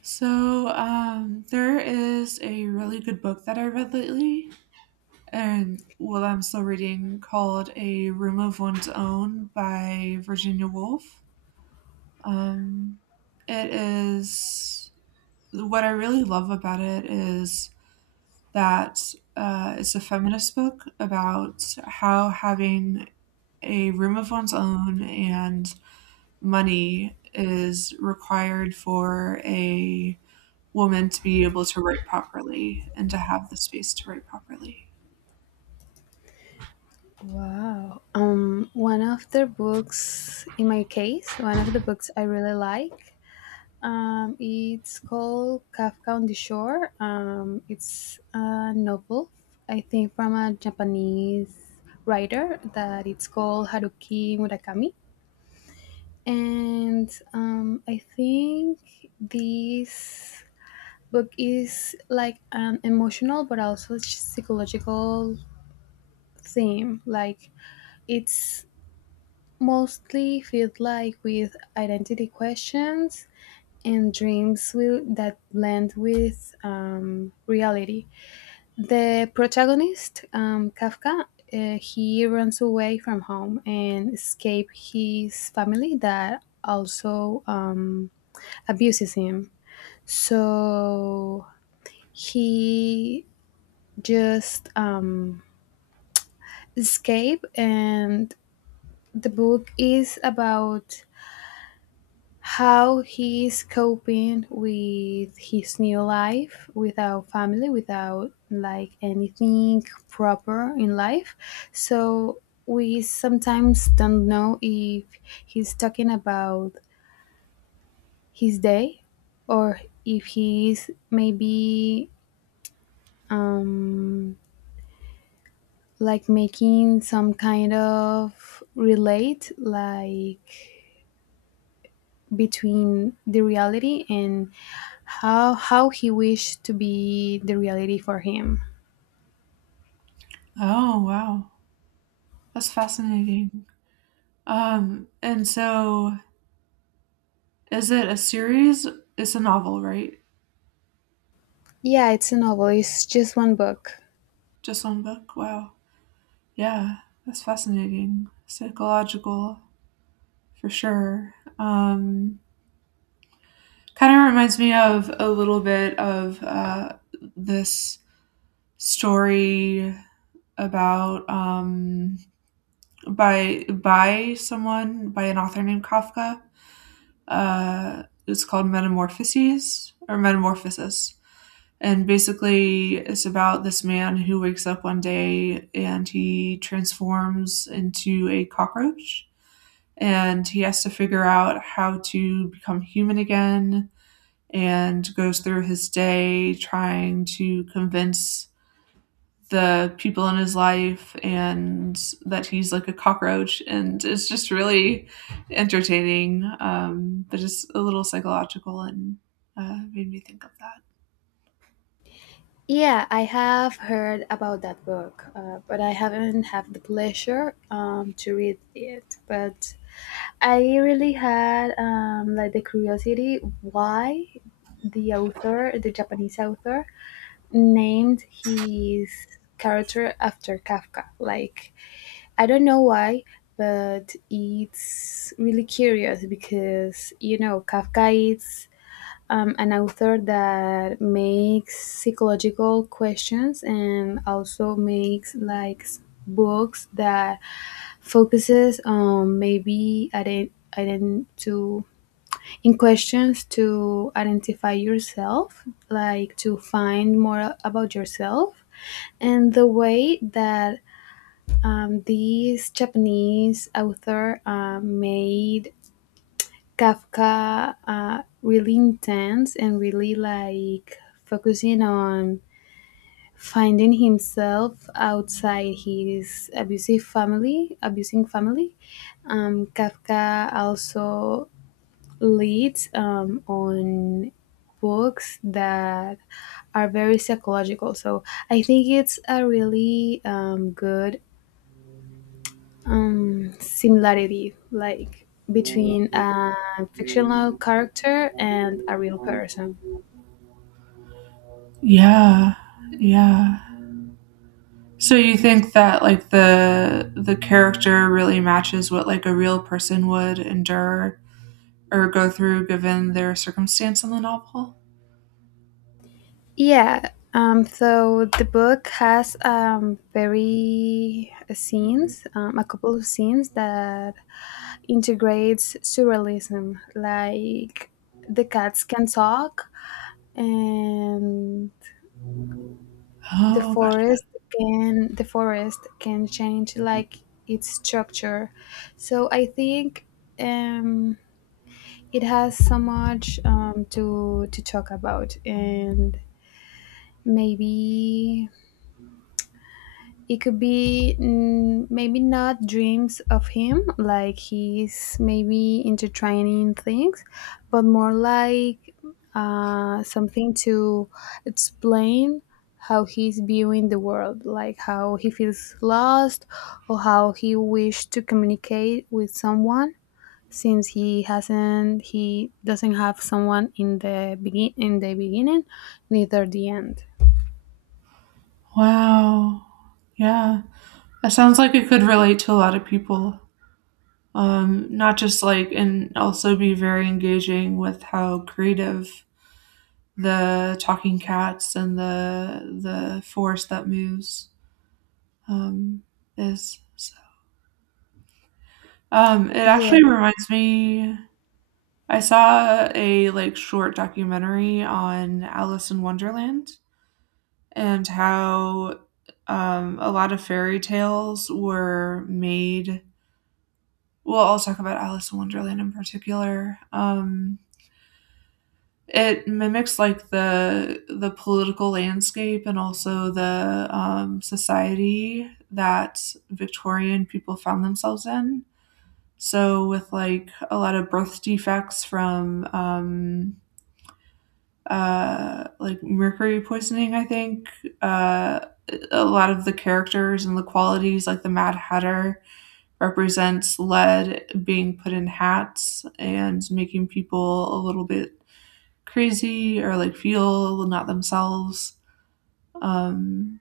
There is a really good book that I read lately, and, well, I'm still reading, called A Room of One's Own by Virginia Woolf. Um, it is what I really love about it is that it's a feminist book about how having a room of one's own and money is required for a woman to be able to write properly and to have the space to write properly. Wow. One of the books, in my case, one of the books I really like, it's called Kafka on the Shore. It's a novel, I think, from a Japanese writer that it's called Haruki Murakami. And I think this book is like an emotional but also psychological theme. Like it's mostly filled like with identity questions and that blend with reality. The protagonist, Kafka, he runs away from home and escape his family that also abuses him. So he just escape, and the book is about how he is coping with his new life without family, without like anything proper in life. So we sometimes don't know if he's talking about his day or if he's maybe um, like making some kind of relate, like between the reality and how he wished to be the reality for him. Oh, wow. That's fascinating. And so is it a series? It's a novel, right? Yeah, it's a novel. It's just one book. Just one book? Wow. Yeah, that's fascinating. Psychological, for sure. Kind of reminds me of a little bit of this story about by someone, by an author named Kafka. It's called Metamorphoses or Metamorphosis. And basically, it's about this man who wakes up one day and he transforms into a cockroach. And he has to figure out how to become human again, and goes through his day trying to convince the people in his life and that he's like a cockroach. And it's just really entertaining, but just a little psychological, and made me think of that. Yeah, I have heard about that book, but I haven't had the pleasure to read it. But I really had like the curiosity why the author, the Japanese author, named his character after Kafka. Like I don't know why, but it's really curious because you know Kafka is an author that makes psychological questions and also makes like books that focuses on maybe ident- ident- to in questions to identify yourself, like to find more about yourself. And the way that this Japanese author made Kafka really intense and really like focusing on finding himself outside his abusing family. Kafka also leads on books that are very psychological. So I think it's a really good similarity like between a fictional character and a real person. Yeah, yeah, so you think that like the character really matches what like a real person would endure or go through given their circumstance in the novel? Yeah, so the book has very scenes a couple of scenes that integrates surrealism like the cats can talk and the Oh, gotcha. forest the forest can change like its structure. So I think um it has so much to talk about, and maybe it could be maybe not dreams of him like he's maybe intertwining things, but more like something to explain how he's viewing the world, like how he feels lost or how he wished to communicate with someone since he doesn't have someone in the beginning, neither the end. Wow, yeah, that sounds like it could relate to a lot of people. Not just like, and also be very engaging with how creative the talking cats and the forest that moves um, is. So, it Yeah, actually reminds me. I saw a like short documentary on Alice in Wonderland and how a lot of fairy tales were made. Well, I'll talk about Alice in Wonderland in particular. It mimics like the political landscape and also the, society that Victorian people found themselves in. So with like a lot of birth defects from like mercury poisoning, I think uh, a lot of the characters and the qualities, like the Mad Hatter, represents lead being put in hats and making people a little bit crazy or like feel not themselves. Um,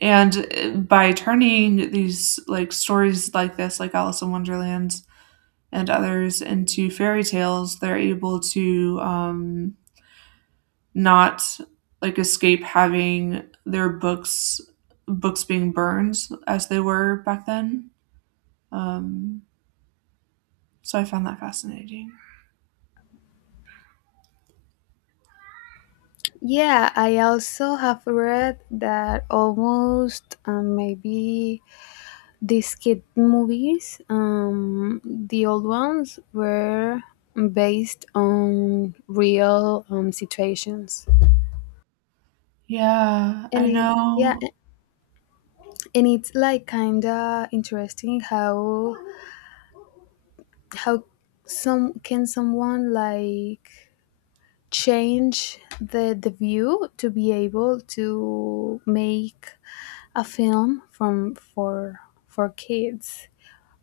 and by turning these like stories like this, like Alice in Wonderland and others, into fairy tales, they're able to, not like escape having their books being burned as they were back then. Um, so I found that fascinating. yeah, I also have read that almost maybe these kid movies the old ones were based on real situations. Yeah, And I it, yeah, know. and it's like kinda interesting how how some can someone like change the view to be able to make a film from for kids,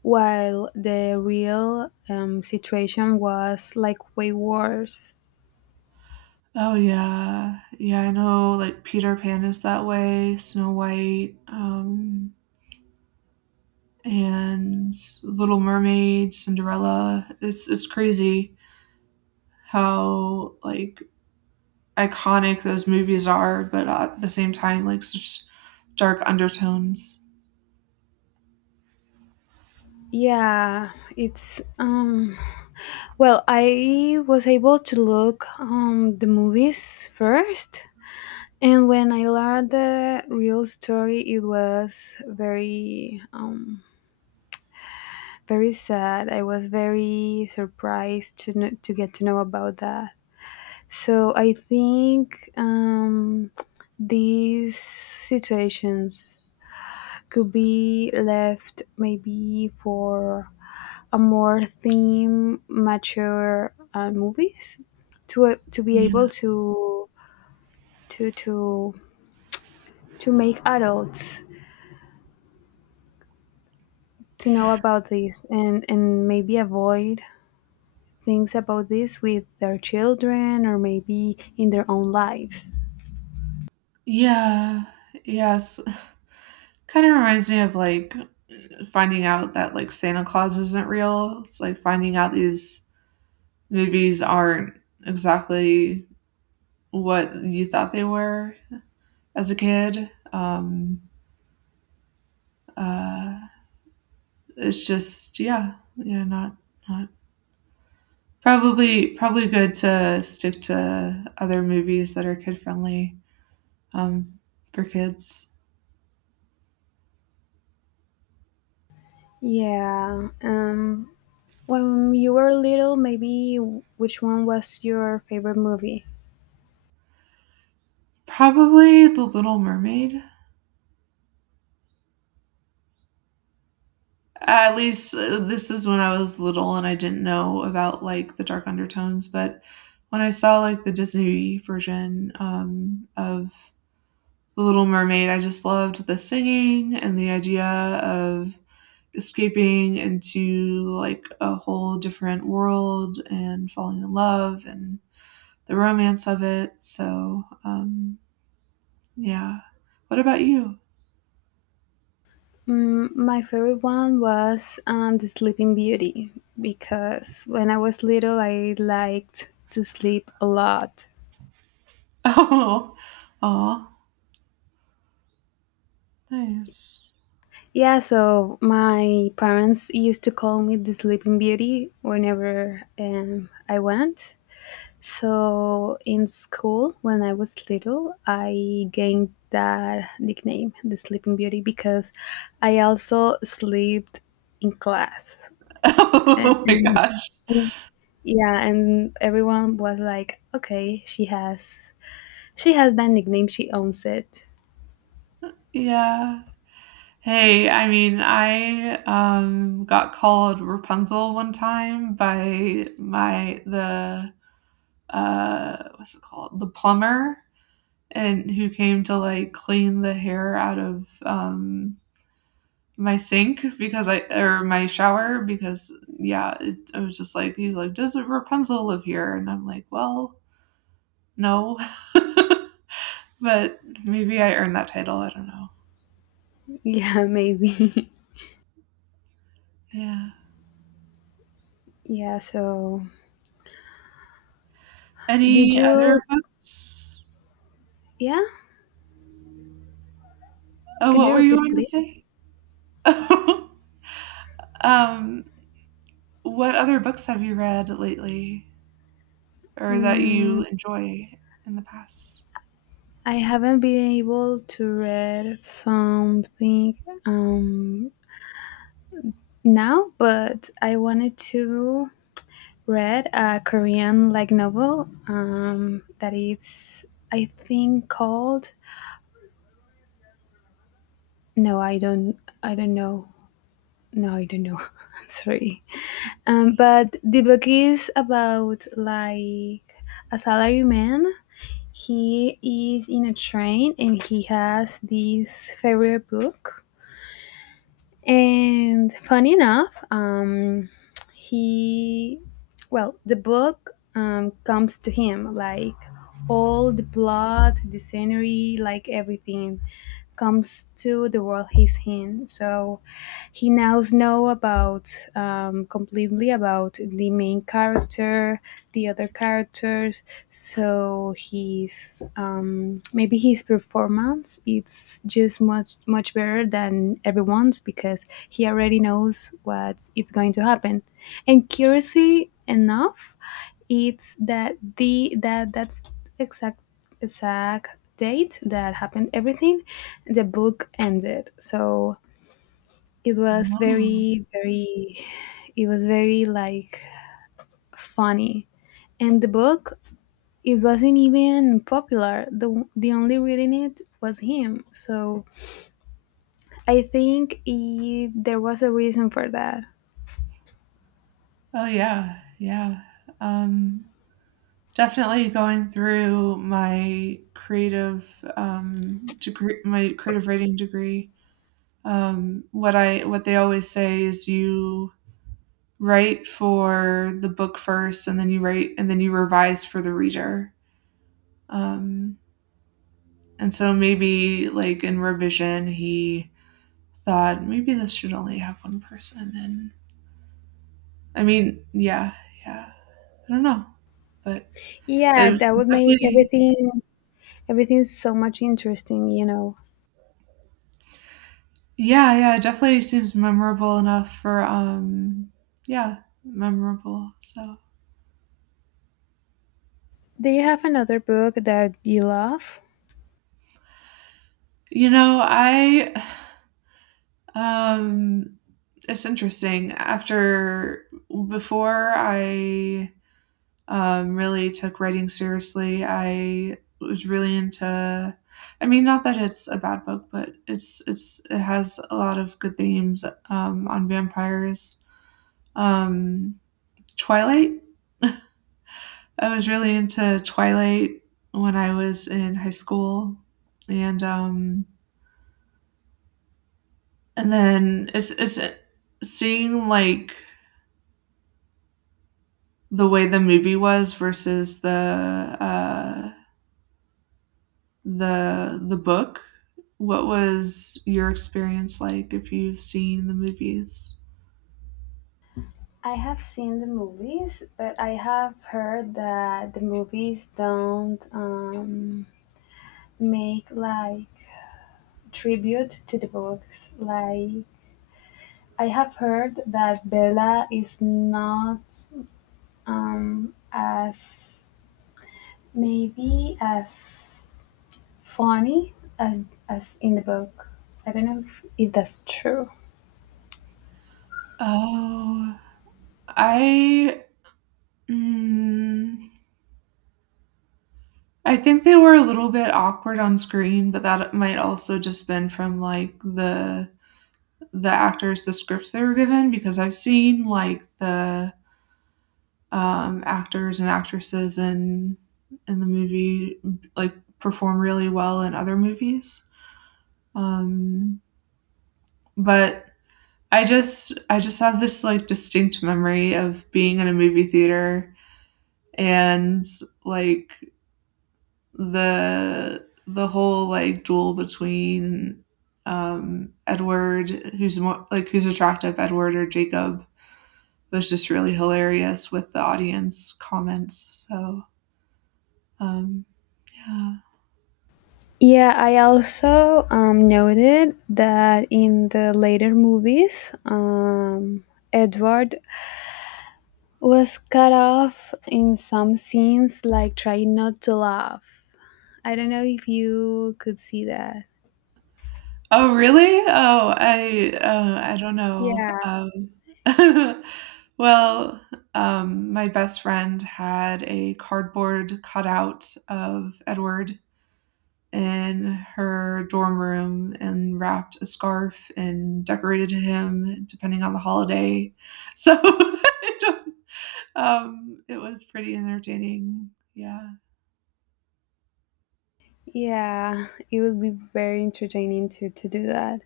while the real situation was like way worse. Oh, yeah. Yeah, I know, like, Peter Pan is that way, Snow White, and Little Mermaid, Cinderella. It's crazy how, like, iconic those movies are, but at the same time, like, such dark undertones. Yeah, it's well, I was able to look the movies first, and when I learned the real story, it was very very sad. I was very surprised to to get to know about that. So I think these situations could be left maybe for a more theme mature movies to be able Yeah. to to to make adults to know about this, and maybe avoid things about this with their children or maybe in their own lives. Yeah. Yes. Kinda reminds me of, like, finding out that, like, Santa Claus isn't real. It's like finding out these movies aren't exactly what you thought they were as a kid. Uh, it's just, yeah, yeah, not probably good to stick to other movies that are kid friendly, um, for kids. Yeah. When you were little, maybe which one was your favorite movie? Probably The Little Mermaid. At least this is when I was little and I didn't know about like the dark undertones, but when I saw like the Disney version of The Little Mermaid, I just loved the singing and the idea of escaping into like a whole different world and falling in love and the romance of it. So, yeah. What about you? Mm, my favorite one was The Sleeping Beauty because when I was little, I liked to sleep a lot. Oh, oh, nice. Yeah, so my parents used to call me the Sleeping Beauty whenever I went. So in school, when I was little, I gained that nickname, the Sleeping Beauty, because I also slept in class. And, Oh my and- gosh. yeah, and everyone was like, "Okay, she has that nickname. She owns it." Yeah. Hey, I mean, I got called Rapunzel one time by my the what's it called, the plumber, and who came to like clean the hair out of my sink because I, or my shower, because yeah, I was just like, he's like, "Does Rapunzel live here?" And I'm like, "Well, no." But maybe I earned that title, I don't know. Yeah, maybe. Yeah, Yeah. So did any you? other books? Yeah. Oh, Could what you were you repeat, going to please? say? um what other books have you read lately or that Mm, you enjoy in the past? I haven't been able to read something. Um, Now, but I wanted to read a Korean like novel that is I think called no I don't I don't know, no I don't know I'm sorry. But the book is about like a salaryman. He is in a train and he has this favorite book. And funny enough, he, well, the book comes to him like all the plot, the scenery, like everything comes to the world he's in. So he now know about completely about the main character, the other characters. So he's maybe his performance, it's just much better than everyone's because he already knows what it's going to happen. And curiously enough, it's that the that that's exact exact date that happened everything, the book ended. So it was Oh. very like funny. And the book, it wasn't even popular, the only reading it was him. So I think there was a reason for that. Oh, yeah, yeah. Um, Definitely going through my creative, degree my creative writing degree, what I, what they always say is, you write for the book first, and then you write, and then you revise for the reader. Um, and so maybe, like, in revision, he thought, "Maybe this should only have 1 person," and I mean, yeah, yeah. I don't know, but Yeah, it was that would make definitely, everything so much interesting, you know. yeah, yeah, it definitely seems memorable enough for, yeah, memorable, so Do you have another book that you love? you know, I, um, it's interesting, after before I, really took writing seriously, I was really into, I mean, not that it's a bad book, but it's it has a lot of good themes, on vampires. Um, Twilight? I was really into Twilight when I was in high school, and um, and then it's seeing like the way the movie was versus the book. What was your experience like if you've seen the movies? I have seen the movies, but I have heard that the movies don't make like tribute to the books. Like I have heard that Bella is not as maybe as funny as as in the book. I don't know if that's true. Oh, I, mm, I think they were a little bit awkward on screen, but that might also just been from like the actors, the scripts they were given, because I've seen like the, actors and actresses in the movie like perform really well in other movies. Um, but I just have this like distinct memory of being in a movie theater, and like the whole like duel between, Edward, who's more like, who's attractive, Edward or Jacob, it was just really hilarious with the audience comments. So, um, yeah. Yeah, I also noted that in the later movies, Edward was cut off in some scenes, like trying not to laugh. I don't know if you could see that. Oh, really? Oh, I, I don't know. Yeah, Well, my best friend had a cardboard cutout of Edward in her dorm room, and wrapped a scarf and decorated him depending on the holiday. So I don't- it was pretty entertaining. Yeah. yeah, it would be very entertaining to do that.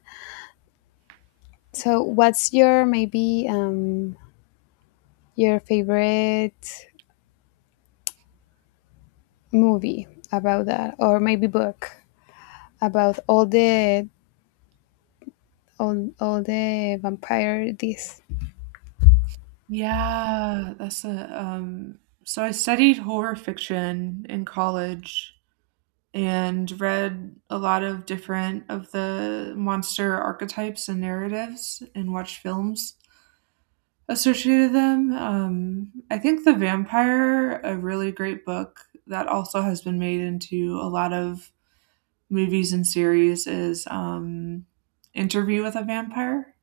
So, what's your maybe your favorite movie about that, or maybe book about all the all the vampire this? Yeah, that's a so I studied horror fiction in college and read a lot of different of the monster archetypes and narratives, and watched films associated with them. I think The Vampire, a really great book that also has been made into a lot of movies and series is Interview with a Vampire,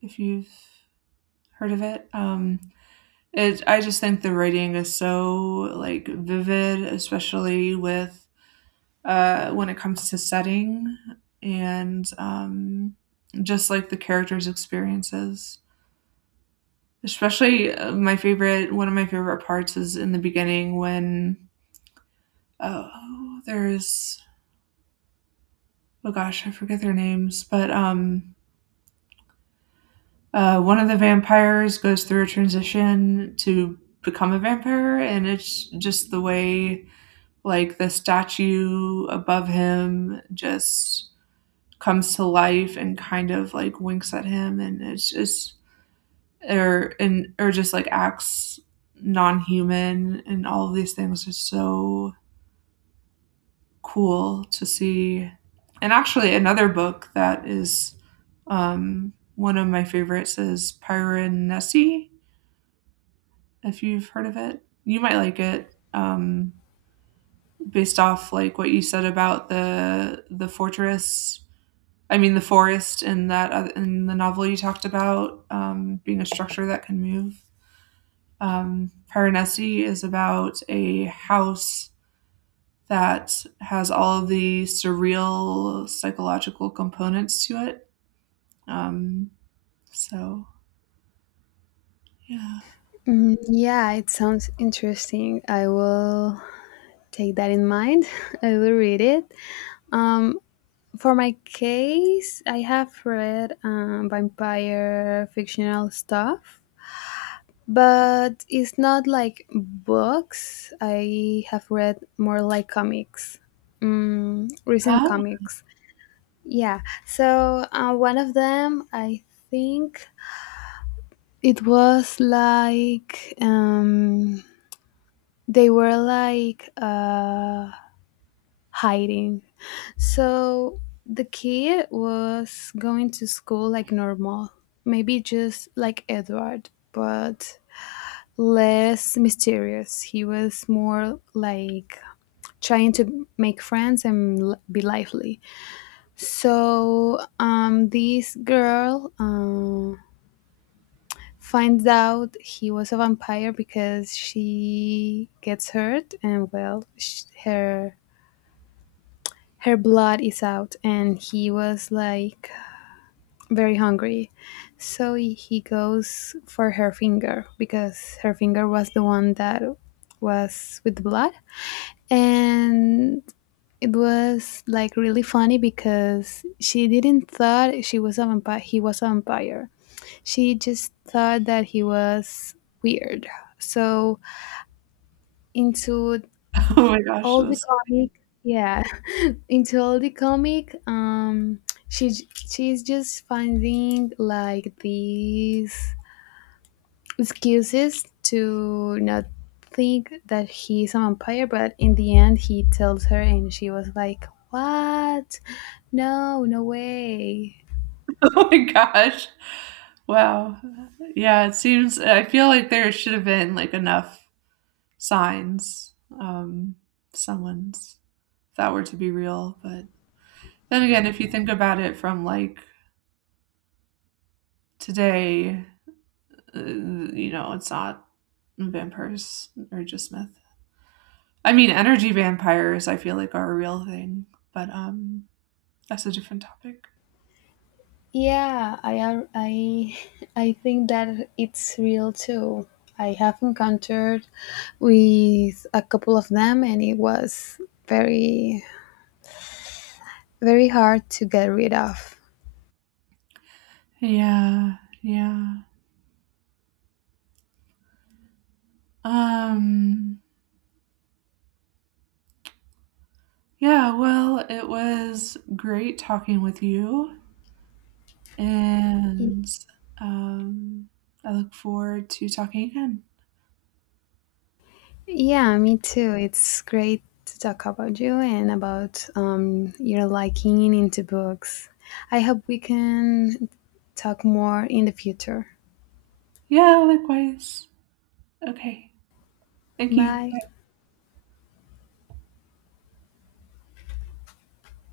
if you've heard of it. It, I just think the writing is so, like, vivid, especially with, when it comes to setting, and, just, like, the characters' experiences. Especially, my favorite one of my favorite parts is in the beginning when, oh, there's, oh gosh, I forget their names, but, one of the vampires goes through a transition to become a vampire, and it's just the way like the statue above him just comes to life and kind of like winks at him, and it's just, or, and or just like acts non-human, and all of these things are so cool to see. And actually, another book that is one of my favorites is Piranesi, if you've heard of it. You might like it, based off like what you said about the fortress I mean, the forest in that in the novel you talked about, being a structure that can move. Piranesi is about a house that has all of the surreal psychological components to it. Um, so, yeah. Mm, yeah, it sounds interesting. I will take that in mind. I will read it. Um, for my case, I have read vampire fictional stuff, but it's not like books. I have read more like comics, mm, recent Ah, comics. Yeah, so one of them, I think it was like they were like hiding. So the kid was going to school like normal, maybe just like Edward but less mysterious. He was more like trying to make friends and be lively. So this girl finds out he was a vampire because she gets hurt, and her her blood is out, and he was like very hungry. So he goes for her finger because her finger was the one that was with the blood, and it was like really funny because she didn't thought she was a vampire he was a vampire, she just thought that he was weird. So into oh my gosh! all the This, comic, yeah, into all the comic, she she's just finding like these excuses to not think that he's a vampire, but in the end he tells her and she was like, "What? No, no way." oh my gosh! Wow. Yeah, it seems. I feel like there should have been like enough signs, um, someone's, if that were to be real, but then again, if you think about it from like today, you know, it's not, vampires are just myth. I mean, energy vampires I feel like are a real thing, but that's a different topic. Yeah, I I I think that it's real too. I have encountered with a couple of them and it was very very hard to get rid of. Yeah, yeah. Um yeah, well, it was great talking with you, and um I look forward to talking again. Yeah, me too. It's great to talk about you and about your liking into books. I hope we can talk more in the future. Yeah, likewise. Okay. Thank you. Bye.